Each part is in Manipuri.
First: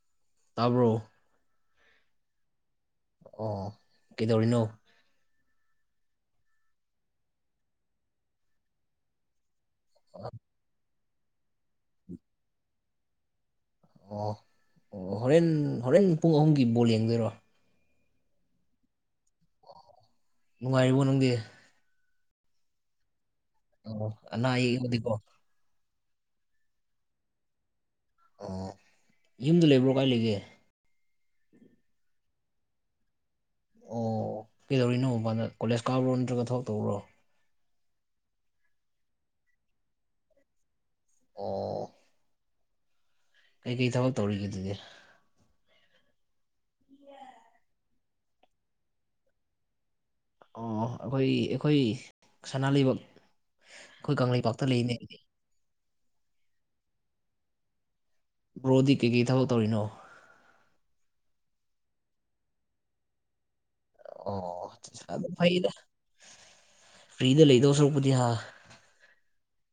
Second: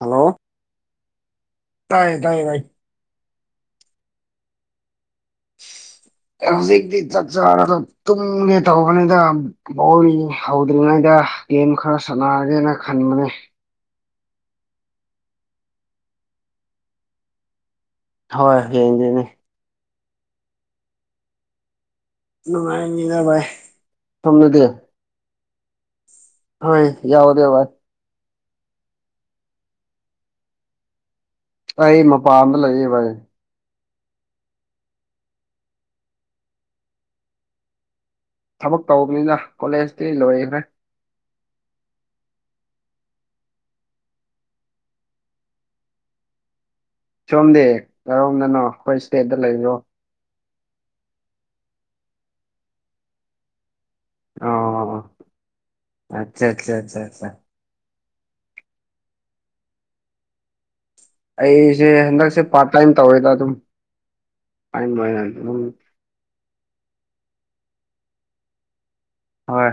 ꯍꯜꯂꯣ ꯇꯥꯕ꯭ꯔꯣ ꯇꯥꯏꯌꯦ ꯇꯥꯏꯌꯦ ꯚꯥꯏ ꯑꯣ ꯀꯩꯗꯧꯔꯤꯅꯣ ꯍꯧꯖꯤꯛꯗꯤ ꯆꯥꯛꯆꯥꯔꯒ ꯇꯨꯝꯒꯦ ꯇꯧꯕꯅꯦꯗ ꯕꯣꯜ ꯌꯦꯡꯍꯧ [unintelligible] ꯉꯩꯗ ꯒꯦꯝ ꯈꯔ ꯁꯥꯟꯅꯒꯦꯅ ꯈꯟꯕꯅꯦ ꯑꯣ ꯑꯣ ꯍꯣꯔꯦꯟ ꯍꯣꯔꯦꯟ ꯄꯨꯡ ꯑꯍꯨꯝꯒꯤ ꯕꯣꯜ ꯌꯦꯡꯗꯣꯏꯔꯣ ꯍꯣꯏ ꯌꯦꯡꯗꯣꯏꯅꯦ ꯅꯨꯡꯉꯥꯏꯔꯤꯕ ꯅꯪꯗꯤ ꯅꯨꯡꯉꯥꯏꯅꯤꯗ ꯚꯥꯏ ꯑꯣ ꯑꯅꯥ ꯁꯣꯝꯗꯗꯤ ꯑꯌꯦꯛ ꯌꯥꯎꯗꯤꯀꯣ ꯍꯣꯏ ꯌꯥꯎꯗꯦ ꯚꯥꯏ ꯑꯣ ꯌꯨꯝꯗ ꯂꯩꯕ꯭ꯔꯣ ꯀꯥꯏ ꯂꯩꯒꯦ ꯑꯩ ꯃꯄꯥꯟꯗ ꯂꯩꯌꯦ ꯚꯥꯏ ꯑꯣ ꯀꯩꯗꯧꯔꯤꯅꯣ ꯃꯄꯥꯟꯗ ꯀꯣꯂꯦꯖ ꯀꯥꯕ꯭ꯔꯣ ꯅꯠꯇ꯭ꯔꯒ ꯊꯕꯛ ꯇꯧꯕꯔꯣ ꯊꯕꯛ ꯇꯧꯕꯅꯤꯗ ꯀꯣꯂꯦꯖꯇꯤ ꯂꯣꯏꯈ꯭ꯔꯦ ꯑꯣ ꯀꯩꯀꯩ ꯊꯕꯛ ꯇꯧꯔꯤꯒꯦ ꯑꯗꯨꯗꯤ ꯁꯣꯝꯗꯤ ꯀꯔꯣꯝꯗꯅꯣ ꯑꯩꯈꯣꯏ ꯏꯁꯇꯦꯠꯇ ꯂꯩꯕ꯭ꯔꯣ ꯑꯣ ꯑꯩꯈꯣꯏ ꯑꯩꯈꯣꯏ ꯁꯅꯥ ꯂꯩꯕꯥꯛ ꯑꯩꯈꯣꯏ ꯀꯪꯂꯩꯄꯥꯛꯇ ꯂꯩꯅꯦ ꯑꯣ ꯑꯆꯥ ꯑꯆꯥ ꯆꯥꯆꯥ ꯕ꯭ꯔꯣꯗꯤ ꯀꯩꯀꯩ ꯊꯕꯛ ꯇꯧꯔꯤꯅꯣ ꯑꯩꯁꯦ ꯍꯟꯗꯛꯁꯦ ꯄꯥꯔꯠ ꯇꯥꯏꯝ ꯇꯧꯋꯦꯗ ꯑꯗꯨꯝ ꯑꯣ ꯇꯥꯏꯝ ꯑꯣꯏꯅ [unintelligible] ꯑꯗꯨꯝ ꯐꯩꯗ ꯐ꯭ꯔꯤꯗ ꯂꯩꯗꯧ ꯁꯔꯨꯛꯄꯨꯗꯤ ꯍꯥ ꯍꯣꯏ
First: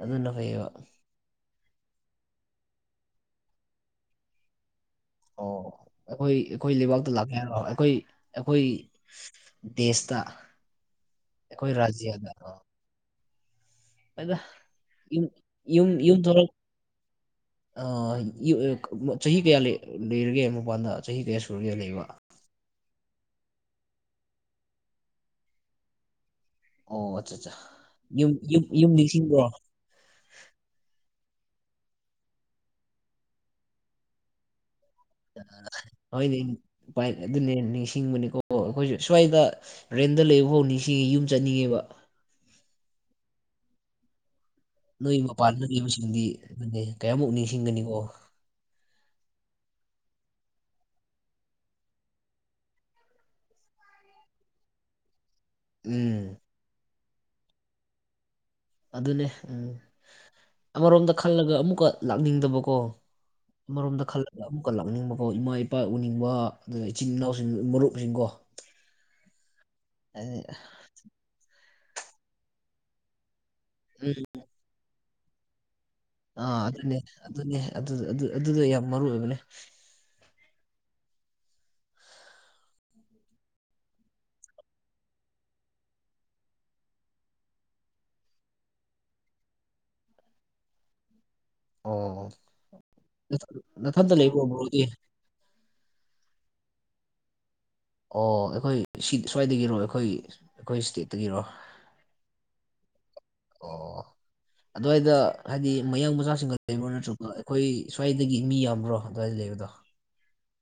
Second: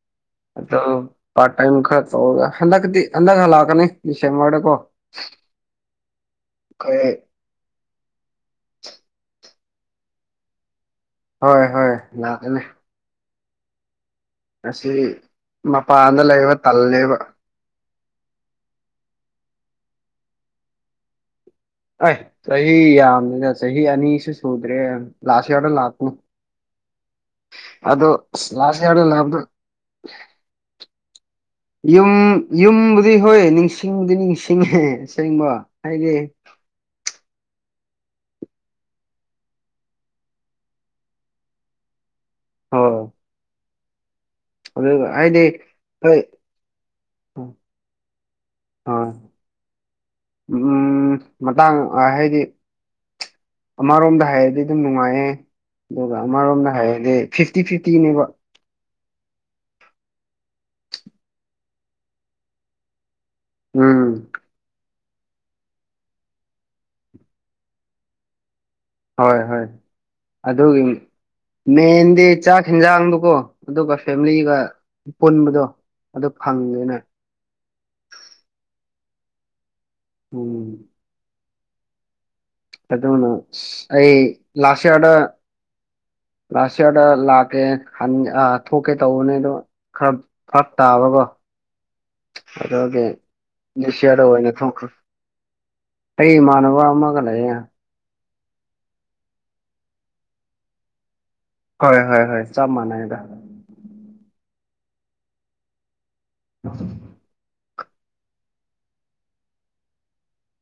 ꯑꯗꯨꯅ ꯐꯩꯌꯦꯕ ꯑꯗꯨꯣ ꯄꯥꯔꯠ ꯇꯥꯏꯝ ꯈꯔ ꯇꯧꯔꯒ ꯍꯟꯗꯛꯇꯤ ꯍꯟꯗꯛ ꯍꯂꯥꯛꯀꯅꯤ ꯗꯤꯁꯦꯝꯕꯔ ꯗꯀꯣ ꯑꯣ ꯑꯩꯈꯣꯏ ꯑꯩꯈꯣꯏ ꯂꯩꯕꯥꯛꯇ ꯂꯥꯛ ꯍꯥꯏꯔꯣ ꯑꯩꯈꯣꯏ ꯑꯩꯈꯣꯏ ꯗꯦꯁꯇ ꯍꯣꯏ ꯑꯩꯈꯣꯏ ꯍꯣꯏ ꯔꯥꯖꯤꯌꯥꯗ ꯂꯥꯛꯀꯅꯤ ꯑꯁꯤ [unintelligible] ꯌꯨꯝ ꯃꯄꯥꯟꯗ ꯌꯨꯝꯊꯣꯔꯛ ꯂꯩꯕ ꯇꯜꯂꯦꯕ ꯆꯍꯤ ꯀꯌꯥ ꯂꯩꯔꯒꯦ ꯃꯄꯥꯟꯗ ꯆꯍꯤ ꯀꯌꯥ ꯁꯨꯔꯒꯦ ꯂꯩꯕ ꯑꯩ ꯆꯍꯤ ꯌꯥꯝꯅꯤꯅ ꯆꯍꯤ ꯑꯅꯤꯁꯨ ꯁꯨꯗ꯭ꯔꯦ ꯂꯥꯁ ꯌꯔꯗ ꯂꯥꯛꯄꯅꯣ ꯑꯣ ꯑꯠꯆꯥ ꯑꯠꯆꯥ ꯑꯗꯣ ꯌꯨꯝ ꯌꯨꯝ ꯂꯥꯁ ꯌꯨꯝ ꯌꯥ ꯂꯗ ꯅꯤꯡꯁꯤꯡꯕ꯭ꯔꯣ ꯌꯨꯝ ꯌꯨꯝꯕꯨꯗꯤ ꯍꯣꯏ ꯅꯤꯡꯁꯤꯡꯕꯨꯗꯤ ꯅꯤꯡꯁꯤꯡꯉꯦ ꯁꯦꯡꯕ ꯍꯥꯏꯒꯦ ꯍꯣꯏꯅꯦ ꯎꯄꯥꯏ ꯑꯗꯨꯅꯦ ꯅꯤꯡꯁꯤꯡꯕꯅꯤꯀꯣ ꯑꯩꯈꯣꯏꯁꯨ ꯁ꯭ꯋꯥꯏꯗ ꯔꯦꯟꯗ ꯂꯩꯕ ꯍꯧꯅꯤꯡꯁꯤꯡ ꯌꯨꯝ ꯆꯠꯅꯤꯡꯉꯦꯕ ꯍ ꯅꯣꯏ ꯍꯥꯏꯗꯤ ꯃꯄꯥꯟꯗ ꯍꯣꯏ ꯂꯩꯕꯁꯤꯡꯗꯤ ꯑꯗꯨꯅꯦ ꯀꯌꯥꯃꯨꯛ ꯅꯤꯡꯁꯤꯡꯒꯅꯤꯀꯣ ꯍꯣꯏ ꯃꯇꯥꯡ ꯍꯥꯏꯗꯤ ꯑꯃꯔꯣꯝꯗ ꯍꯥꯏꯔꯗꯤ ꯑꯗꯨꯝ ꯅꯨꯡꯉꯥꯏꯌꯦ ꯑꯗꯨꯒ ꯎꯝ ꯑꯃꯔꯣꯝꯗ ꯍꯥꯏꯔꯗꯤ ꯐꯤꯐꯇꯤ ꯐꯤꯐꯇꯤꯅꯦꯕ ꯑꯗꯨꯅꯦ ꯎꯝ ꯑꯃꯔꯣꯝꯗ ꯈꯜꯂꯒ ꯑꯃꯨꯛꯀ ꯂꯥꯛꯅꯤꯡꯗꯕꯀꯣ ꯎꯝ ꯑꯃꯔꯣꯝꯗ ꯈꯜꯂ ꯑꯃꯨꯛꯀ ꯂꯥꯛꯅꯤꯡꯕꯀꯣ ꯏꯃꯥ ꯏꯄꯥ ꯎꯅꯤꯡꯕ ꯑꯗꯨꯒ ꯏꯆꯤꯟ ꯏꯅꯥꯎꯁꯤꯡ ꯃꯔꯨꯞꯁꯤꯡꯀꯣ ꯍꯣꯏ ꯍꯣꯏ ꯑꯥ ꯑꯗꯨꯒꯤ ꯃꯦꯟꯗꯤ ꯆꯥꯛ ꯍꯟꯖꯥꯡꯗꯨꯀꯣ ꯑꯗꯨꯒ ꯐꯦꯃꯤꯂꯤꯒ ꯄꯨꯟꯕꯗꯣ ꯑꯗꯨ ꯑꯥ ꯑꯗꯨꯅꯦ ꯐꯪꯗꯦꯅ ꯑꯗꯨꯅꯦ ꯑꯗꯨꯗ ꯌꯥꯝ ꯃꯔꯨ ꯑꯣꯏꯕꯅꯦ ꯎꯝ ꯇꯗ ꯍꯅ ꯑꯩ ꯂꯁꯌꯥꯗ ꯂꯥꯁ ꯏꯌꯥꯔꯗ ꯂꯥꯛꯀꯦ ꯊꯣꯛꯀꯦ ꯇꯧꯕꯅꯦ ꯑꯗꯣ ꯈꯔ ꯐꯔꯛ ꯇꯥꯕꯀꯣ ꯑꯣ ꯅꯊꯟ- ꯅꯊꯟꯇ ꯑꯗꯁꯤꯌꯥꯔ ꯂꯩꯕ꯭ꯔꯣ ꯑꯣꯏ ꯊ ꯕ꯭ꯔꯣꯗꯤ ꯑꯩ ꯏꯃꯥꯟꯅꯕ ꯑꯃꯒ ꯂꯩꯌꯦ ꯑꯣ ꯑꯩꯈꯣꯏ ꯁꯤ ꯁ꯭ꯋꯥꯏꯗꯒꯤꯔꯣ ꯑꯩꯈꯣꯏ ꯑꯩꯈꯣꯏ ꯁ꯭ꯇꯦꯠꯇꯒꯤꯔꯣ ꯍꯣꯏ ꯍꯣꯏ ꯍꯣꯏ ꯆꯥ ꯃꯅꯥꯏꯔ ꯑꯣ ꯑꯗꯨꯋꯥꯏꯗ ꯍꯥꯏꯗꯤ ꯃꯌꯥꯡ ꯃꯆꯥꯁꯤꯡꯒ ꯂꯩꯕ꯭ꯔꯥ ꯅꯠꯇ꯭ꯔꯒ ꯑꯩꯈꯣꯏ ꯁ꯭ꯋꯥꯏꯗꯒꯤ ꯃꯤ ꯌꯥꯝꯕ꯭ꯔꯣ ꯑꯗꯨꯋꯥꯏꯗ ꯂꯩꯕꯗꯣ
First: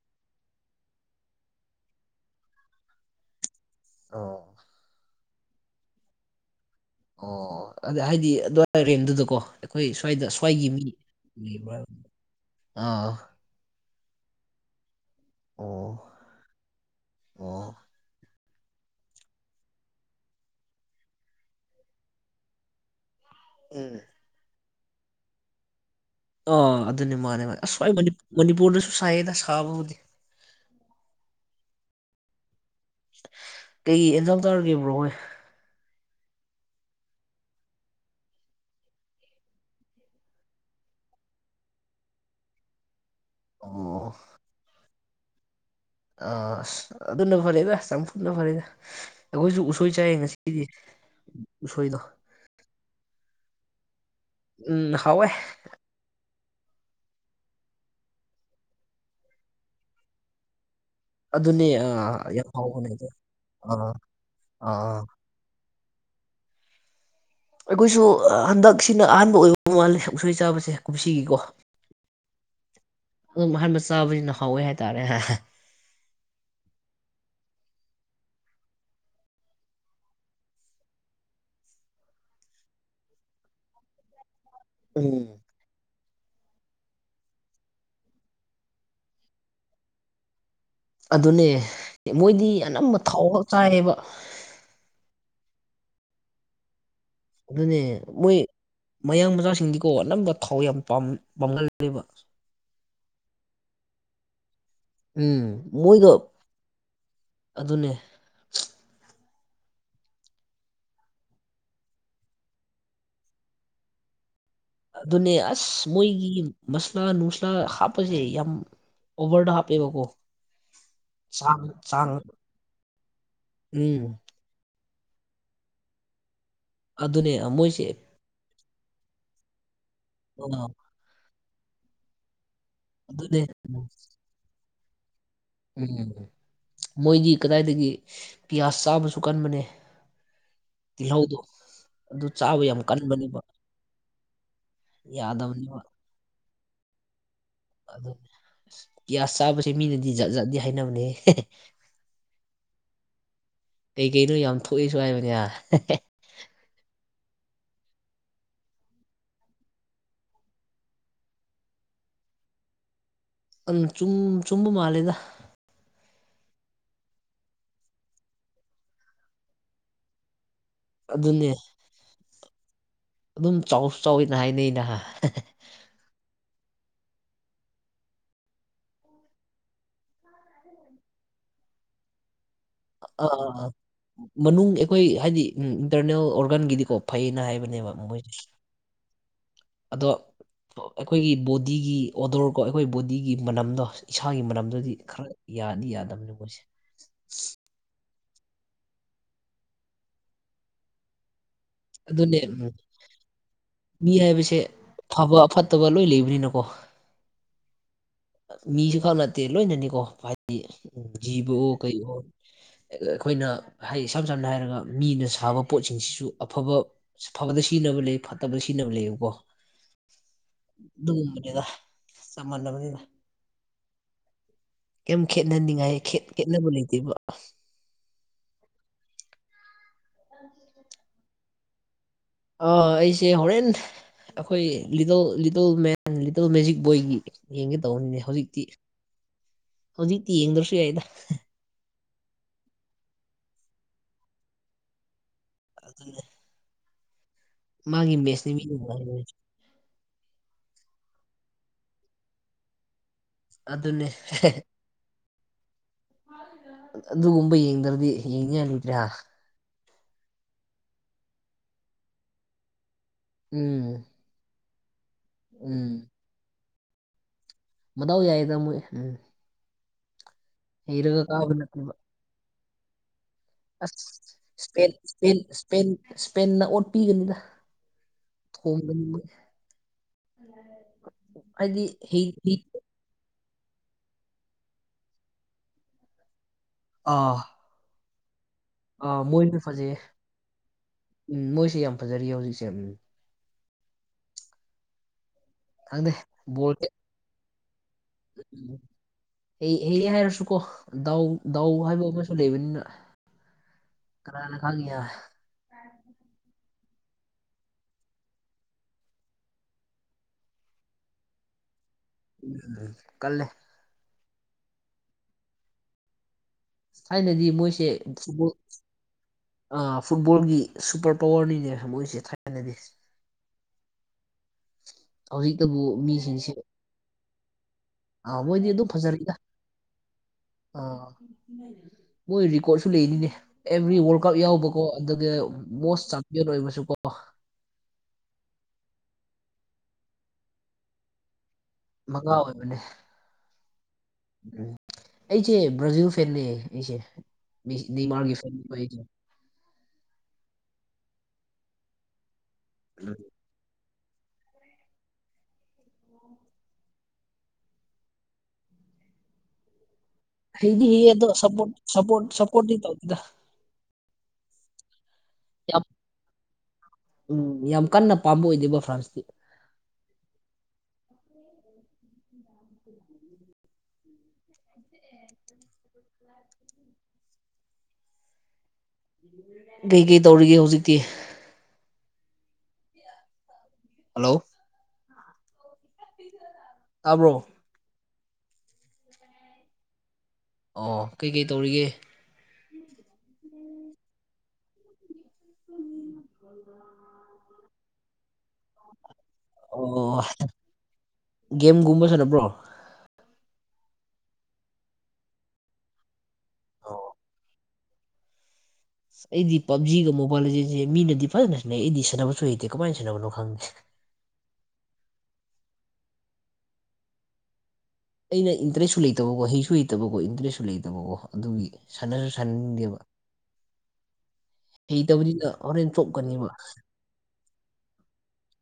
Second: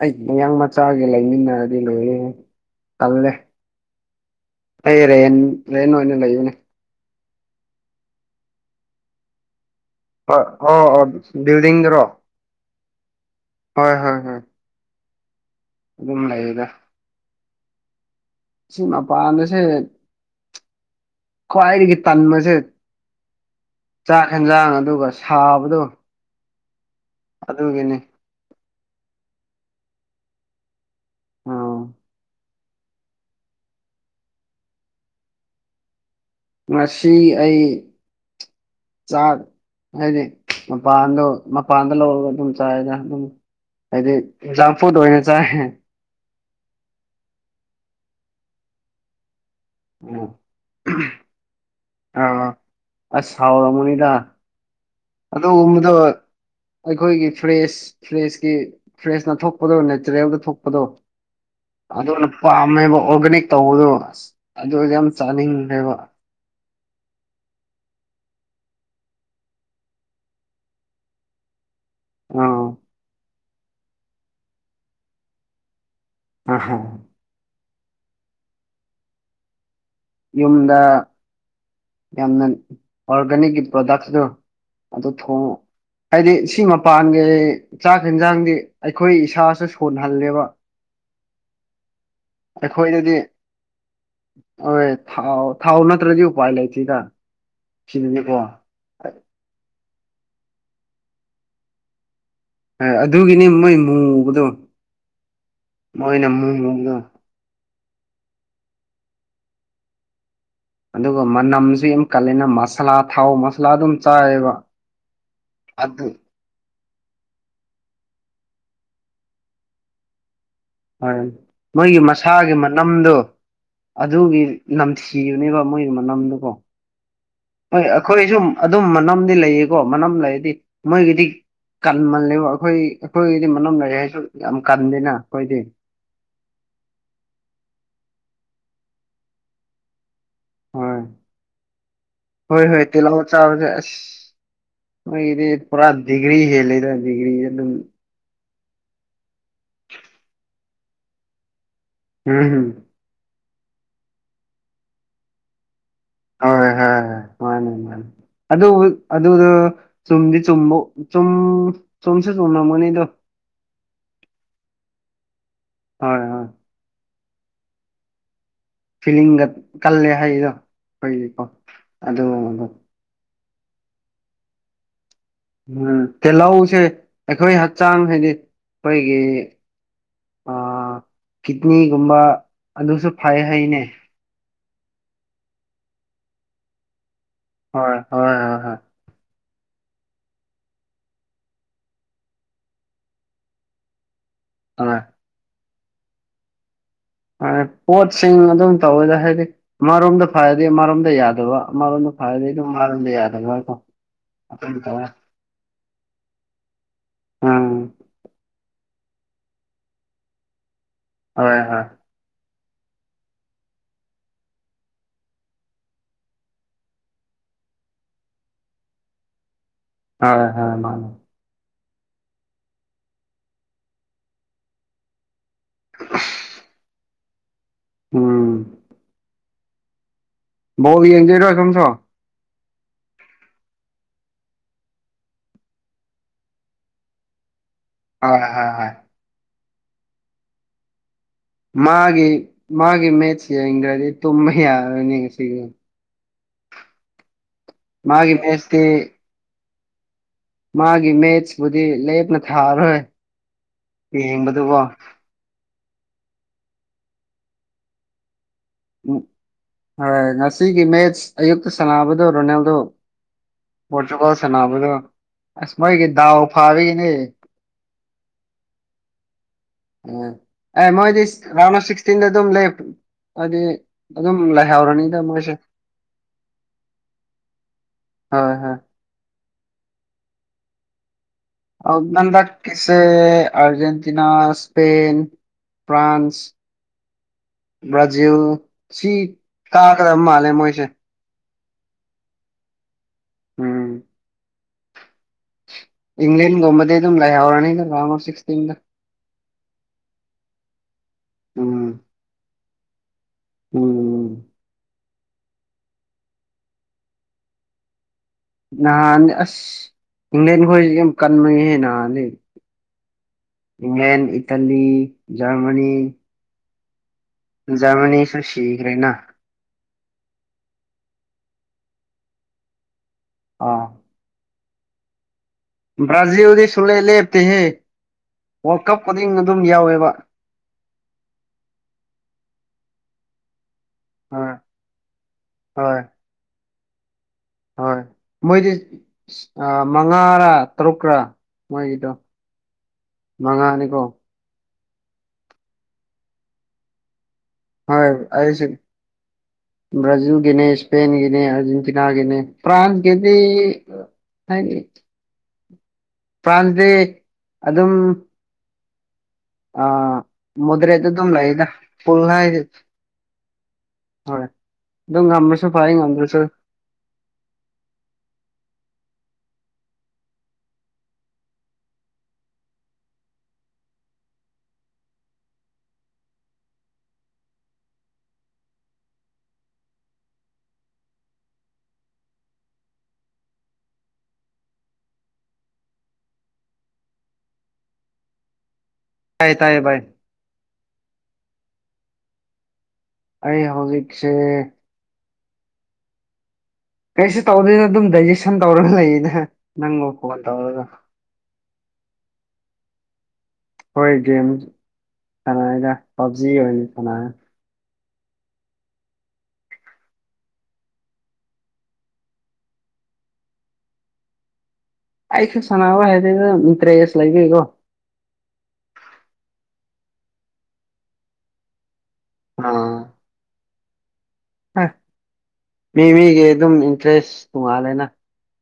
ꯑꯩ ꯃꯌꯥꯡ ꯃꯆꯥꯒꯤ ꯂꯩꯃꯤꯟꯅꯔꯗꯤ ꯂꯣꯏ ꯀꯜꯂꯦ ꯑꯣ ꯑꯩ ꯔꯦꯟ ꯔꯦꯟ ꯑꯣꯏꯅ ꯂꯩꯕꯅꯦ ꯑꯣ ꯑꯗ ꯍꯥꯏꯗꯤ ꯑꯗꯨꯋꯥꯏ ꯔꯦꯟꯗꯨꯗꯀꯣ ꯑꯩꯈꯣꯏ ꯁ꯭ꯋꯥꯏꯗ ꯍꯣꯏ ꯁ꯭ꯋꯥꯏꯒꯤ ꯃꯤ ꯑꯣ ꯑꯣ ꯂꯩꯕ꯭ꯔꯥ ꯕꯤꯜꯗꯤꯡꯗꯔꯣ ꯑꯥ ꯍꯣꯏ ꯍꯣꯏ ꯍꯣꯏ ꯑꯣ ꯑꯗꯨꯝ ꯂꯩꯗ ꯑꯣ ꯁꯤ ꯃꯄꯥꯟꯗꯁꯦ ꯈꯋꯥꯏꯔꯤꯒꯤ ꯇꯥꯟ ꯃꯁꯦ ꯎꯝ ꯆꯥꯛ ꯌꯦꯟꯖꯥꯡ ꯑꯗꯨꯒ ꯁꯥꯕꯗꯣ ꯑꯥ ꯑꯗꯨꯅꯦ ꯃꯥꯅꯦ ꯃꯥꯅꯦ ꯑꯗꯨꯒꯤꯅꯤ ꯑꯁꯋꯥ ꯃꯅꯤꯄꯨꯔꯗꯁꯨ ꯁꯥꯏꯌꯦꯗ ꯁꯥꯕꯕꯨꯗꯤ ꯑꯣ ꯀꯩ ꯑꯦꯟꯖꯥꯡ ꯇꯥꯔꯒꯦꯕ꯭ꯔꯣ ꯍꯣꯏ ꯉꯁꯤ ꯑꯩ ꯆꯥꯛ ꯍꯥꯏꯗꯤ ꯃꯄꯥꯟꯗꯣ ꯃꯄꯥꯟꯗ ꯂꯧꯔꯒ ꯑꯗꯨꯝ ꯆꯥꯏꯒ ꯑꯗꯨꯝ ꯍꯥꯏꯗꯤ ꯑꯣ ꯖꯝꯐꯨꯗ ꯑꯣꯏꯅ ꯆꯥꯏ ꯑ ꯑꯁ ꯑꯗꯨꯅ ꯐꯔꯦꯗ ꯆꯝꯐꯨꯅ ꯐꯔꯦꯗ ꯑꯩꯈꯣꯏꯁꯨ ꯁꯁꯣꯏ ꯆꯥꯏꯌꯦ ꯉꯁꯤꯗꯤ ꯎꯁꯣꯏꯗꯣ ꯑ ꯁꯥꯎꯔꯃꯅꯤꯗ ꯎꯝ ꯍꯥꯎꯋꯦ ꯑꯗꯣ ꯃꯗꯨ ꯑꯩꯈꯣꯏꯒꯤ ꯐ꯭ꯔꯦꯁ ꯐ꯭ꯔꯦꯁꯀꯤ ꯐ꯭ꯔꯦꯁꯅ ꯊꯣꯛꯄꯗꯣ ꯅꯦꯆꯔꯦꯜꯗ ꯊꯣꯛꯄꯗꯣ ꯑꯗꯨꯅꯦ ꯑꯗꯨꯅ ꯑꯥ ꯌꯥꯝ ꯍꯥꯎꯕꯅꯦ ꯄꯥꯝꯃꯦꯕ ꯑꯗꯣ ꯑꯣꯔꯒꯥꯅꯤꯛ ꯇꯧꯕꯗꯣ ꯑꯥ ꯑ ꯑꯗꯨ ꯑꯥ ꯌꯥꯝ ꯆꯥꯅꯤꯡꯈ꯭ꯔꯦꯕ ꯑꯩꯈꯣꯏꯁꯨ ꯍꯟꯗꯛꯁꯤꯅ ꯑꯍꯥꯟꯕ ꯑꯣꯏꯕ ꯃꯥꯜꯂꯦ ꯁꯨꯡꯁꯣꯏ ꯆꯥꯕꯁꯦ ꯀꯨꯝꯁꯤꯒꯤꯀꯣ ꯑꯥ ꯑꯗꯨꯝ ꯑꯍꯥꯟꯕ ꯆꯥꯕꯁꯤꯅ ꯍꯥꯎꯋꯦ ꯍꯥꯏꯇꯥꯔꯦ ꯑꯥ ꯍꯥ ꯌꯨꯝꯗ ꯌꯥꯝꯅ ꯑꯣꯔꯒꯥꯅꯤꯛꯀꯤ ꯄ꯭ꯔꯗꯛꯁꯇ ꯑꯗꯣ ꯎꯝ ꯊꯣꯡ ꯍꯥꯏꯗꯤ ꯁꯤ ꯃꯄꯥꯟꯒꯤ ꯆꯥꯛ ꯌꯦꯟꯖꯥꯡꯗꯤ ꯑꯩꯈꯣꯏ ꯏꯁꯥꯁꯨ ꯁꯣꯟꯍꯜꯂꯦꯕ ꯑꯗꯨꯅꯦ ꯃꯣꯏꯗꯤ ꯑꯅꯝꯕ ꯊꯥꯎ ꯆꯥꯏꯌꯦꯕ ꯑꯣꯏ ꯊꯥꯎ ꯊꯥꯎ ꯅꯠꯇ꯭ꯔꯗꯤ ꯎꯄꯥꯥꯏ ꯂꯩꯁꯤꯒ ꯑꯗꯨꯅꯦ ꯃꯣꯏ ꯃꯌꯥꯡ ꯃꯆꯥꯁꯤꯡꯗꯤꯀꯣ ꯑꯅꯝꯕ ꯊꯥꯎ ꯌꯥꯝꯝ ꯄꯥꯝꯍꯜꯂꯅꯦꯕ ꯑꯗꯨꯒꯤꯅꯤ ꯃꯣꯏ ꯃꯨꯕꯗꯣ ꯎꯝ ꯃꯣꯏꯅ ꯃꯣꯏꯗꯣ ꯃꯨ ꯃꯨꯕꯗꯣ ꯑꯗꯨꯅꯦ ꯑꯗꯨꯒ ꯃꯅꯝꯁꯤ ꯌꯥꯝ ꯀꯂꯦꯅ ꯃꯁꯥꯂꯥ ꯊꯥꯎ ꯃꯁꯥꯂꯥ ꯑꯗꯨꯝ ꯆꯥꯏꯌꯦꯕ ꯑꯗꯨꯅꯦ ꯑꯁ ꯑꯗꯨ ꯃꯣꯏꯒꯤ ꯃꯁꯂꯥ ꯅꯨꯡꯁꯂꯥ ꯍꯥꯞꯄꯁꯦ ꯌꯥꯝ ꯑꯣꯚꯔꯗ ꯍꯥꯞꯄꯦꯕꯀꯣ ꯍꯣꯏ ꯆꯥꯡ ꯅꯣꯏꯒꯤ ꯆꯥꯡ ꯃꯁꯥꯒꯤ ꯃꯅꯝꯗꯣ ꯎꯝ ꯑꯗꯨꯒꯤ ꯅꯝꯊꯤꯕꯅꯦꯕ ꯃꯣꯏꯒꯤ ꯃꯅꯝꯗꯨꯀꯣ ꯑꯗꯨꯅꯦ ꯃꯣꯏꯁꯦ ꯑꯩꯈꯣꯏ ꯁꯨꯝ ꯑꯗꯨꯝ ꯃꯅꯝꯗꯤ ꯂꯩꯌꯦꯀꯣ ꯃꯅꯝ ꯂꯩꯔꯗꯤ ꯑꯥ ꯃꯣꯏꯒꯤꯗꯤ ꯀꯟꯃꯜꯂꯦꯕ ꯑꯩꯈꯣꯏ ꯑꯗꯨꯅꯦ ꯑꯩꯈꯣꯏꯒꯤꯗꯤ ꯃꯅꯝ ꯂꯩꯌꯦ ꯍꯥꯏꯁꯨ ꯌꯥꯝ ꯀꯟꯗꯦꯅ ꯑꯩꯈꯣꯏꯗꯤ ꯎꯝ ꯃꯣꯏꯒꯤ ꯀꯗꯥꯏꯗꯒꯤ ꯄꯤꯌꯥꯖ ꯆꯥꯕꯁꯨ ꯀꯟꯕꯅꯦ ꯍꯣꯏ ꯇꯤꯜꯍꯧꯗꯣ ꯑꯗꯨ ꯆꯥꯕ ꯍꯣꯏ ꯌꯥꯝ ꯍꯣꯏ ꯇꯤꯜꯍꯧ ꯀꯟꯕꯅꯦꯕ ꯆꯥꯕꯁꯦ ꯑꯁ ꯃꯣꯏꯒꯤꯗꯤ ꯌꯥꯗꯕꯅꯤꯕ ꯄꯨꯔꯥ ꯗꯤꯒ꯭ꯔꯤ ꯍꯦꯜꯂꯦꯗ ꯗꯤꯒ꯭ꯔꯤ ꯑꯗꯨꯝ ꯒ꯭ꯌꯥꯁ ꯆꯥꯕꯁꯦ ꯃꯤꯅꯗꯤ ꯖꯠ ꯖꯥꯠꯗꯤ ꯍꯥꯏꯅꯕꯅꯦ ꯎꯝ ꯍꯨꯝ ꯀꯩ ꯀꯩꯅꯣ ꯌꯥꯝ ꯊꯣꯛꯏꯁꯨ ꯍꯥꯏꯕꯅꯦ ꯍꯣꯏ ꯍꯣꯏ ꯃꯥꯅꯦ ꯃꯥꯅꯦ ꯑꯗꯨ ꯑꯗꯣ ꯆꯨꯝꯗꯤ ꯆꯨꯝꯕꯧ ꯆꯨꯝ ꯆꯨꯝꯁꯨ ꯆꯨꯝꯅꯝꯒꯅꯤꯗꯣ ꯎꯝ ꯆꯨꯝ ꯆꯨꯝꯕ ꯃꯥꯜꯂꯦꯗ ꯍꯣꯏ ꯍꯣꯏ ꯐꯤꯂꯤꯡꯒ ꯀꯜꯂꯦ ꯍꯥꯏꯗꯣ ꯑꯩꯈꯣꯏꯒꯤꯀꯣ ꯑꯗꯨꯅꯦ ꯑꯗꯨꯒꯨꯝꯕꯗꯣ ꯑꯗꯨꯝ ꯆꯥꯎꯁꯨ ꯆꯥꯎꯋꯦꯅ ꯍꯥꯏꯅꯩꯅ ꯎꯝ ꯇꯤꯜꯍꯧꯁꯦ ꯑꯩꯈꯣꯏ ꯍꯛꯆꯥꯡ ꯍꯥꯏꯗꯤ ꯑꯩꯈꯣꯏꯒꯤ ꯑꯥ ꯀꯤꯠꯅꯤꯒꯨꯝꯕ ꯑꯗꯨꯁꯨ ꯑꯥ ꯐꯩ ꯑꯥ ꯍꯥꯏꯅꯦ ꯃꯅꯨꯡ ꯑꯩꯈꯣꯏ ꯍꯥꯏꯗꯤ ꯏꯟꯇꯔꯅꯦꯜ ꯑꯣꯔꯒꯥꯟꯒꯤꯗꯤꯀꯣ ꯐꯩꯅ ꯍꯥꯏꯕ ꯍꯣꯏ ꯍꯣꯏ ꯍꯣꯏ ꯍꯣꯏ ꯑꯗꯣ ꯑꯩꯈꯣꯏꯒꯤ ꯕꯣꯗꯤꯒꯤ ꯑꯣꯗꯣꯔ ꯀꯣ ꯑꯩꯈꯣꯏ ꯕꯣꯗꯤꯒꯤ ꯃꯅꯝꯗꯣ ꯏꯁꯥꯒꯤ ꯃꯔꯝꯗꯗꯤ ꯍꯣꯏ ꯈꯔ ꯌꯥꯗꯤ ꯌꯥꯗꯕꯅꯤ ꯃꯣꯏꯁꯦ ꯍꯣꯏ ꯄꯣꯠꯁꯤꯡ ꯑꯗꯨꯝ ꯇꯧꯋꯦꯗ ꯍꯥꯏꯗꯤ ꯑꯃꯔꯣꯝꯗ ꯐꯔꯗꯤ ꯑꯃꯔꯣꯝꯗ ꯌꯥꯗꯕ ꯑꯃꯔꯣꯝꯗ ꯑꯗꯨꯅꯦ ꯐꯔꯥꯗꯤ ꯎꯝ, ꯃꯔꯣꯝꯅ ꯌꯥꯗ ꯍꯥꯏꯕꯔ ꯃꯤ ꯍꯥꯏꯕꯁꯦ ꯐꯕ ꯑ ꯐꯠꯇꯕ ꯂꯣꯏ ꯂꯩꯕꯅꯤꯅꯀꯣ ꯎꯝ ꯃꯤꯁꯨ ꯈꯛ ꯅꯠꯇꯦ ꯂꯣꯏꯅꯅꯤꯀꯣ ꯍꯥꯏꯗꯤ ꯖꯤꯕ ꯍꯣꯏ ꯑꯣ ꯍꯣꯏ ꯀꯩ ꯑꯣ ꯑꯩꯈꯣꯏꯅ ꯍꯥꯏ ꯏꯁꯝ ꯁꯝꯅ ꯍꯥꯏꯔꯒ ꯃꯤꯅ ꯁꯥꯕ ꯄꯣꯠꯁꯤꯡꯁꯤꯁꯨ ꯑꯐꯕ ꯐꯕꯗ ꯁꯤꯖꯤꯟꯅꯕ ꯂꯩ ꯐꯠꯇꯕꯗ ꯁꯤꯖꯤꯟꯅꯕ ꯂꯩꯕꯀꯣ ꯍꯣꯏ ꯍꯣꯏ ꯃꯥꯅꯦ ꯑꯗꯨꯒꯨꯝꯕꯅꯤꯗ ꯁꯃꯅ ꯑꯣꯏꯕ [inaudible] ꯀꯩꯝ ꯈꯦꯠꯅꯅꯤꯡꯉꯥꯏ ꯈꯦꯠꯅꯕ ꯂꯩꯇꯦꯕ ꯎꯝ ꯎꯝ [unintelligible] ꯕꯣꯜ ꯌꯦꯡꯗꯣꯏꯔꯥ ꯁꯣꯝꯁꯣ ꯑ ꯑꯩꯁꯦ ꯍꯣꯔꯦꯟ ꯑꯩꯈꯣꯏ ꯂꯤꯇꯜ ꯂꯤꯇꯜ ꯃꯦꯟ ꯂꯤꯇꯜ ꯃꯦꯖꯤꯛ ꯕꯣꯏꯒꯤ ꯌꯦꯡꯒꯦ ꯇꯧꯕꯅꯤꯅꯦ ꯍꯣꯏ ꯍꯧꯖꯤꯛꯇꯤ ꯍꯣꯏ ꯍꯣꯏ ꯍꯧꯖꯤꯛꯇꯤ ꯌꯦꯡꯗ꯭ꯔꯁꯨ ꯌꯥꯏꯗ ꯃꯥꯒꯤ ꯃꯥꯒꯤ ꯃꯠꯆ ꯌꯦꯡꯗꯔꯥꯗꯤ ꯇꯨꯝꯕ ꯌꯥꯅꯤ ꯁꯤ [unintelligible] ꯃꯥꯒꯤ ꯃꯦꯁꯅꯤ ꯃꯤ ꯍꯥꯏ ꯃꯥꯒꯤ ꯃꯦꯠꯁꯄꯨꯗꯤ ꯂꯦꯞꯅ ꯊꯥꯔꯣꯏ ꯑꯗꯨꯅꯦ ꯑꯗꯨꯒꯨꯝꯕ ꯌꯦꯡꯗ꯭ꯔꯗꯤ ꯌꯦꯡꯉ ꯎꯝ ꯍꯣꯏ ꯉꯁꯤꯒꯤ ꯃꯦꯠꯁ ꯑꯌꯨꯛꯇ ꯁꯥꯅꯕꯥꯗꯣ ꯔꯣꯅꯥꯜꯗꯣ ꯎꯝ ꯄꯣꯔꯇꯨꯒꯜ ꯁꯅꯕꯗꯣ ꯑꯁ ꯎꯝ ꯃꯣꯏꯒꯤ ꯗꯥꯎ ꯐꯥꯕꯤꯒꯤꯅꯦ ꯃꯗꯥꯎ ꯌꯥꯏꯗ ꯃꯣꯏ ꯎꯝ ꯑꯦ ꯍꯩꯔꯒ ꯃꯣꯏꯗꯤ ꯀꯥꯕ ꯔꯥꯎꯟ ꯑꯣꯐ ꯅꯠꯇꯦꯕ ꯁꯤꯛꯁꯇꯤꯟꯗ ꯑꯗꯨꯝ ꯂ ꯑꯁ ꯃꯣꯏꯁꯦ ꯏꯁꯄꯦꯟꯅ ꯑꯣꯠ ꯄꯤꯒꯅꯤꯗ ꯍꯣꯏ ꯍꯣꯏ [unintelligible] ꯑ ꯍꯩ ꯍꯟꯗꯛ ꯍꯩ ꯀꯤꯁꯦ ꯑꯔꯖꯦꯟꯇꯤꯅꯥ ꯁꯄꯦꯟ ꯐ꯭ꯔꯥꯟꯁ ꯑꯥ ꯕ꯭ꯔꯥꯖꯤꯜ ꯁꯤ ꯑꯥ ꯃꯣꯏꯁꯨ ꯐꯖꯩꯌꯦ ꯀꯥꯀꯗꯕ ꯃꯥꯜꯂꯦ ꯃꯣꯏꯁꯦ ꯎꯝ ꯃꯣꯏꯁꯦ ꯌꯥꯝ ꯐꯖꯔꯤ ꯍꯧꯖꯤꯛꯁꯦ ꯎꯝ ꯈꯪꯗꯦ ꯏꯪꯂꯦꯟꯒꯕꯗꯇꯩ ꯑꯗꯨꯝ ꯂꯩꯑ ꯌꯥꯔꯅ ꯎ ꯍ ꯍ ꯍꯥꯏꯔꯁꯨꯀꯣ ꯗꯥꯎ ꯗꯥꯎ ꯎꯝ ꯍꯥꯏꯕ ꯑꯃꯁꯨ ꯂꯩꯕꯅꯤꯅ ꯎꯝ ꯀꯥꯅꯔ ꯈꯥꯒ ꯅꯍꯥꯟꯅꯤ ꯑꯁ ꯏꯪꯂꯦꯟ ꯈꯣꯏꯁꯤ ꯌꯥꯝ ꯀꯟꯕꯒꯤꯍꯦ ꯅꯍꯥꯟꯅꯤ ꯀꯜꯂꯦ ꯏꯪꯂꯦꯟ ꯏꯇꯥꯂꯤ ꯖꯔꯃꯅꯤ ꯊꯥꯏꯅꯗꯤ ꯃꯣꯏꯁꯦ ꯖꯔꯃꯅꯤꯁꯨ ꯐꯨꯠꯕꯣꯜ ꯁꯤꯈ꯭ꯔꯦꯅ ꯐꯨꯠꯕꯣꯜꯒꯤ ꯁꯨꯄꯔ ꯄꯋꯥꯔꯅꯤꯅꯦ ꯃꯣꯏꯁꯦ ꯊꯥꯏꯅꯗꯤ ꯑꯥ ꯍꯧꯖꯤꯛꯇꯕꯨ ꯃꯤꯁꯤꯡꯁꯤ ꯕ꯭ꯔꯥꯖꯤꯜꯗꯤ ꯁꯨꯡꯂꯦꯞ ꯂꯦꯞꯇꯦꯍꯦ ꯑꯥ ꯃꯣꯏꯗꯤ ꯋꯥꯔꯜ ꯑꯗꯨꯝ ꯀꯞ ꯈꯨꯗꯤꯡ ꯐꯖꯔꯒ ꯑꯗꯨꯝ ꯌꯥꯎꯋꯦꯕ ꯑꯥ ꯃꯣꯏ ꯦꯀꯣꯔꯠꯁꯨ ꯂꯩꯅꯤꯅꯦ ꯑꯦꯚ꯭ꯔꯤ ꯋꯥꯔ ꯀꯞ ꯍꯣꯏ ꯌꯥꯎꯕꯀꯣ ꯑꯗꯨꯒ ꯍꯣꯏ ꯃꯣꯁ ꯆꯝꯄꯤꯌꯟ ꯑꯣꯏꯕꯁꯨ ꯀꯣ ꯍꯣꯏ ꯃꯣꯏꯗꯤ ꯃꯉꯥꯔꯥ ꯇꯔꯨꯛꯀꯔꯥ ꯃꯣꯏꯒꯤꯇꯣ ꯃꯉꯥ ꯑꯣꯏꯕꯅꯦ ꯃꯉꯥꯅꯤꯀꯣ ꯎꯝ ꯑꯩꯁꯦ ꯕ꯭ꯔꯥꯖꯤꯜ ꯐꯦꯅꯤ ꯑꯩꯁꯦ ꯍꯣꯏ ꯗꯤꯃꯥꯔꯒꯤ ꯐꯦꯟꯅꯤ ꯑꯩꯁꯨ ꯑꯩꯁꯦ ꯕ꯭ꯔꯥꯖꯤꯜꯒꯤꯅꯦ ꯏꯁꯄꯦꯟꯒꯤꯅꯦ ꯑꯥꯔꯖꯦꯟꯇꯤꯅꯥꯒꯤꯅꯦ ꯐꯄ꯭ꯔꯥꯟ ꯎꯝ. ꯀꯗꯤ ꯍꯥꯏ ꯐ꯭ꯔꯥꯟꯁꯗꯤ ꯑꯗꯨꯝ ꯑ ꯍꯩꯗꯤ ꯃꯗ꯭ꯔꯦꯇ ꯍꯩꯌꯦ ꯑꯗꯣ ꯑꯗꯨꯝꯝ ꯂꯦꯗ ꯁꯞꯄꯣꯔꯠ ꯁꯞꯄꯣꯔꯠ ꯄꯨꯜꯅ ꯍꯥꯏ ꯁꯞꯄꯣꯔꯠꯇꯤ ꯇꯧꯗꯦꯗ ꯍꯣꯏ ꯑꯗꯨ ꯉꯝꯔꯁꯣꯔ ꯐꯌꯦ ꯉꯝ꯭ꯔꯦꯁꯣꯔ ꯎꯝ ꯌꯥꯝ ꯀꯟꯅ ꯄꯥꯝꯕ ꯑꯣꯏꯗꯦꯕ ꯐ꯭ꯔꯥꯟꯁꯇꯤ [inaudible] [inaudible] ꯀꯩ ꯀꯩ ꯇꯧꯔꯤꯒꯦ ꯍꯧꯖꯤꯛꯇꯤ ꯍꯜꯂꯣ ꯇꯥꯕ꯭ꯔꯣ ꯇꯥꯏ ꯇꯥꯏꯌꯦ ꯚꯥꯏ ꯑꯣ ꯀꯩꯀꯩ ꯇꯧꯔꯤꯒꯦ ꯑꯩ ꯍꯧꯖꯤꯛꯁꯦ [inaudible] ꯀꯩꯁꯨ ꯇꯧꯗꯣꯏꯅꯣ ꯑꯗꯨꯝ ꯗꯥꯏꯖꯦꯁꯟ ꯇꯧꯔꯒ ꯂꯩꯅꯦ ꯅꯪꯕꯨ ꯑꯣ ꯐꯣꯟ ꯇꯧꯔꯒ ꯒꯦꯝꯒꯨꯝꯕ ꯁꯥꯟꯅꯕ꯭ꯔꯣ ꯍꯣꯏ ꯒꯦꯝ ꯁꯥꯟꯅꯔꯒ ꯄꯞꯖꯤ ꯑꯣꯏꯅ ꯁꯥꯟꯅꯔꯦ ꯑꯩꯗꯤ ꯄꯞꯖꯤꯒ ꯃꯣꯕꯥꯏꯜꯒ ꯆꯁꯦ ꯃꯤꯅꯗꯤ ꯐꯖꯅ ꯁꯤꯅꯩ ꯑꯩꯗꯤ ꯁꯥꯟꯅꯕꯁꯨ ꯍꯩꯇꯦ ꯀꯃꯥꯏꯅꯥꯟꯅꯕꯅꯣ ꯈꯪꯗꯦ ꯑꯩꯁꯦ ꯁꯅꯥꯕ ꯍꯥꯏꯦꯗꯤ ꯃꯤ ꯇꯔꯦꯖꯁ ꯂꯩꯕꯑꯩꯒꯣ ꯑꯩꯅ ꯏꯟꯇꯔꯦꯁꯁꯨ ꯂꯩꯇꯕꯀꯣ ꯍꯩꯁꯨ ꯍꯩꯇꯕꯀꯣ ꯏꯟꯇꯔꯦꯁꯁꯨ ꯂꯩꯇꯕꯀꯣ ꯑꯗꯨꯒꯤ ꯁꯥꯟꯅꯁꯨ ꯁꯥꯟꯅꯗꯦꯕ ꯑꯥ ꯍꯩꯇꯕꯅꯤꯅ ꯍꯣꯔꯦꯟ ꯃꯤ ꯃꯤꯒꯤ ꯆꯣꯛꯀꯅꯤꯕ ꯑꯗꯨꯝ ꯏꯟꯇꯔꯦꯁ ꯇꯣꯡꯉꯥꯜꯂꯦꯅ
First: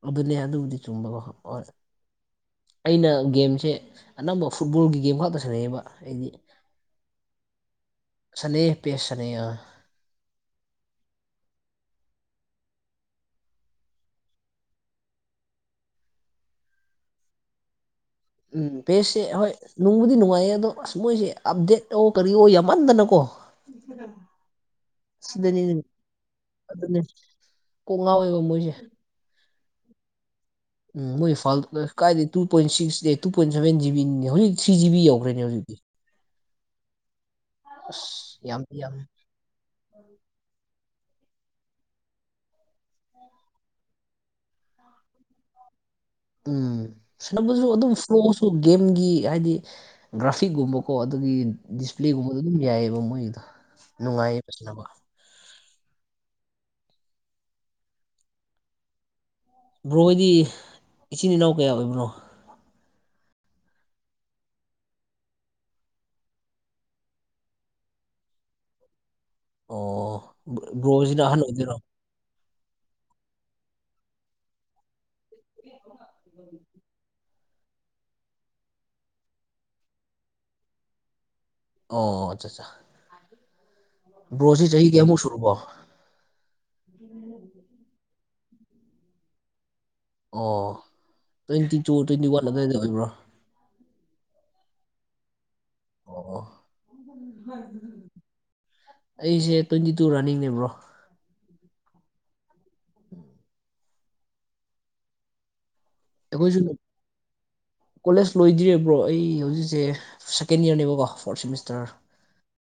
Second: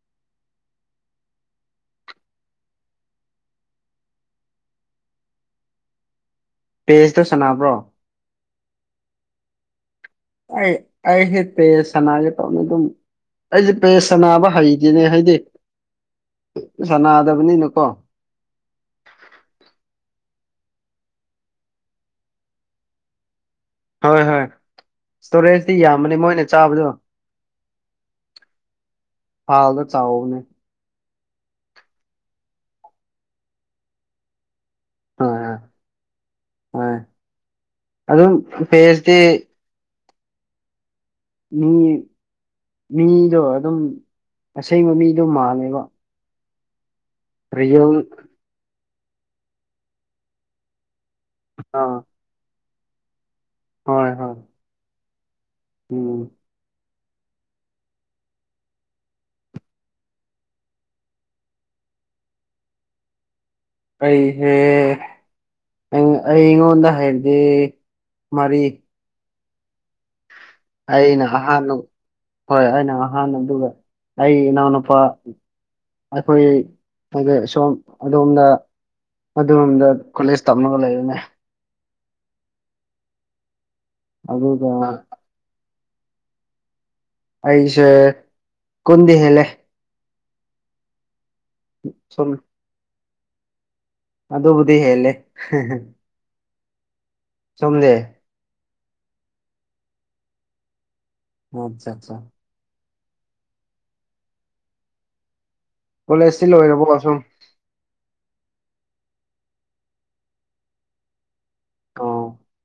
ꯑꯗꯨꯅꯦ ꯑꯗꯨꯕꯨꯗꯤ ꯆꯨꯝꯕꯀꯣ ꯑꯣ ꯑꯩꯅ ꯒꯦꯝꯁꯦ ꯑꯅꯝꯕ ꯐꯨꯠꯕꯣꯜꯒꯤ ꯒꯦꯝ ꯈꯛꯇ ꯁꯤꯟꯅꯩꯑꯌꯦꯕ ꯑꯩꯗꯤ ꯄꯦꯖꯇꯣ ꯁꯥꯟꯅꯕ꯭ꯔꯣ ꯁꯅꯦ ꯄꯦ ꯁꯅꯦꯌ ꯑꯩ ꯑꯩ ꯍꯦꯠꯇꯦ ꯁꯅꯥꯒꯦ ꯇꯧꯅꯤ ꯑꯗꯨꯝ ꯑꯩꯁꯦ ꯄꯦꯁ ꯁꯅꯥꯕ ꯍꯩꯗꯤꯅꯦ ꯍꯥꯏꯗꯤ ꯁꯅꯥꯗꯕꯅꯤꯅꯀꯣ ꯎꯝ ꯄꯦꯁꯦ ꯍꯣꯏ ꯅꯨꯡꯕꯨꯗꯤ ꯅꯨꯡꯉꯥꯏꯌꯦ ꯑꯗꯣ ꯑꯁ ꯃꯣꯏꯁꯦ ꯑꯞꯗꯦꯠ ꯇ ꯀꯔꯤ ꯌꯥꯝꯃꯟꯗꯅꯀꯣ ꯍꯣꯏ ꯍꯣꯏ ꯏꯁꯇꯣꯔꯦꯖꯇꯤ ꯁꯤꯗꯅꯤ ꯌꯥꯝꯕꯅꯦ ꯃꯣꯏꯅ ꯆꯥꯕꯗꯣ ꯑꯗꯨꯅꯤ ꯀꯣꯛ ꯉꯥꯎꯋꯦꯕ ꯃꯣꯏꯁꯦ ꯐꯥꯜꯗ ꯆꯥꯎꯕꯅꯦ ꯎꯝ ꯃꯣꯏ ꯐꯥꯜ ꯀꯥꯏꯗꯦ two point six two point seven ꯖꯤꯕꯤꯅꯤ ꯍꯧꯖꯤꯛ ꯊ꯭ꯔꯤ ꯖꯤꯕꯤ ꯍꯣꯏ ꯌꯧꯈ꯭ꯔꯦꯅꯦ ꯍꯣꯏ ꯍꯧꯖꯤꯛꯇꯤ ꯍꯣꯏ ꯑꯁ ꯑꯗꯨꯝ ꯌꯥꯝ ꯌꯥꯝ ꯄꯦꯁꯇꯤ ꯃꯤ ꯃꯤꯗꯣ ꯑꯗꯨꯝ ꯑꯁꯦꯡꯕ ꯃꯤꯗꯣ ꯃꯥꯜꯂꯦꯕ ꯎꯝ ꯁꯅꯕꯁꯨ ꯑꯗꯨꯝ ꯔꯤꯌꯦꯜ ꯐ꯭ꯂꯣꯁꯨ ꯒꯦꯝꯒꯤ ꯍꯥꯏꯗꯤ ꯒ꯭ꯔꯥꯐꯤꯛꯒꯨꯝꯕ ꯀꯣ ꯑꯗꯨꯒꯤ ꯑꯥ ꯗꯤꯁꯄ꯭ꯂꯦꯒꯨꯝꯕꯗꯣ ꯑꯗꯨꯝ ꯌꯥꯏꯑꯕ ꯃꯣꯏꯒꯤꯗꯣ ꯍꯣꯏ ꯍꯣꯏ ꯅꯨꯡꯉꯥꯏꯌꯦꯕꯁꯤꯅꯀ ꯎꯝ ꯕ꯭ꯔꯣꯣꯏꯗꯤ ꯏꯆꯤꯟ ꯏꯅꯥꯎ ꯀꯌꯥ ꯑꯣꯏꯕꯅꯣ ꯑꯩꯁꯦ ꯑꯩꯉꯣꯟꯗ ꯍꯥꯏꯔꯗꯤ ꯃꯔꯤ ꯑꯣ ꯕ꯭ꯔꯣꯁꯤ ꯑꯩꯅ ꯅꯍꯟ ꯑꯣꯏꯗꯔꯣ ꯑꯍꯥꯟꯕ ꯍꯣꯏ ꯑꯩꯅ ꯑꯍꯥꯟ ꯑꯗꯨꯒ ꯑꯩ ꯏꯅꯥꯎꯅꯨꯄꯥ ꯑꯩꯈꯣꯏ ꯍꯥꯏꯗꯤ ꯁꯣꯝ ꯑꯗꯣꯝꯗ ꯑꯣꯝꯗ ꯀꯣꯂꯦꯖ ꯇꯝꯃꯒ ꯂꯩꯔꯨꯅꯦ ꯑꯣ ꯑꯠꯆꯥ ꯑꯠ ꯕ꯭ꯔꯣꯁꯤ ꯑꯗꯨꯒ ꯆꯍꯤ ꯀꯌꯥꯃꯨꯛ ꯁꯨꯨꯔꯨꯕꯣ ꯑꯩꯁꯦ ꯀꯟꯗꯤꯍꯦꯂꯦ ꯑꯣ ꯇ꯭ꯋꯦꯟꯇꯤ ꯇꯨ ꯇ꯭ꯋꯦꯟꯇꯤ ꯁꯨꯝ ꯋꯥꯟ ꯑꯗꯨꯋꯥꯏꯗ ꯑꯣꯏꯕ꯭ꯔꯣ ꯑꯗꯣꯕꯨꯗꯤ ꯍꯦꯟꯂꯦ ꯑꯣ ꯑꯣ ꯑꯩꯁꯦ ꯇ꯭ꯋꯦꯟꯇꯤ ꯇꯨ ꯔꯥꯅꯤꯡꯅꯦꯕ꯭ꯔꯣ ꯃꯆꯥꯠꯆꯥ ꯀꯣꯂꯦꯖꯇꯤ ꯑꯩꯈꯣꯏꯁꯨ ꯂꯣꯏꯔꯕꯣ ꯁꯨꯝ ꯀꯣꯂꯦꯖ ꯂꯣꯏꯗ꯭ꯔꯤꯕ꯭ꯔꯣ ꯑꯩ ꯍꯧꯖꯤꯛꯁꯦ ꯁꯦꯀꯦꯟ ꯌꯔꯅꯦꯕꯀꯣ ꯐꯣꯔꯠ ꯁꯦꯃꯤꯁꯇꯔ ꯑꯣ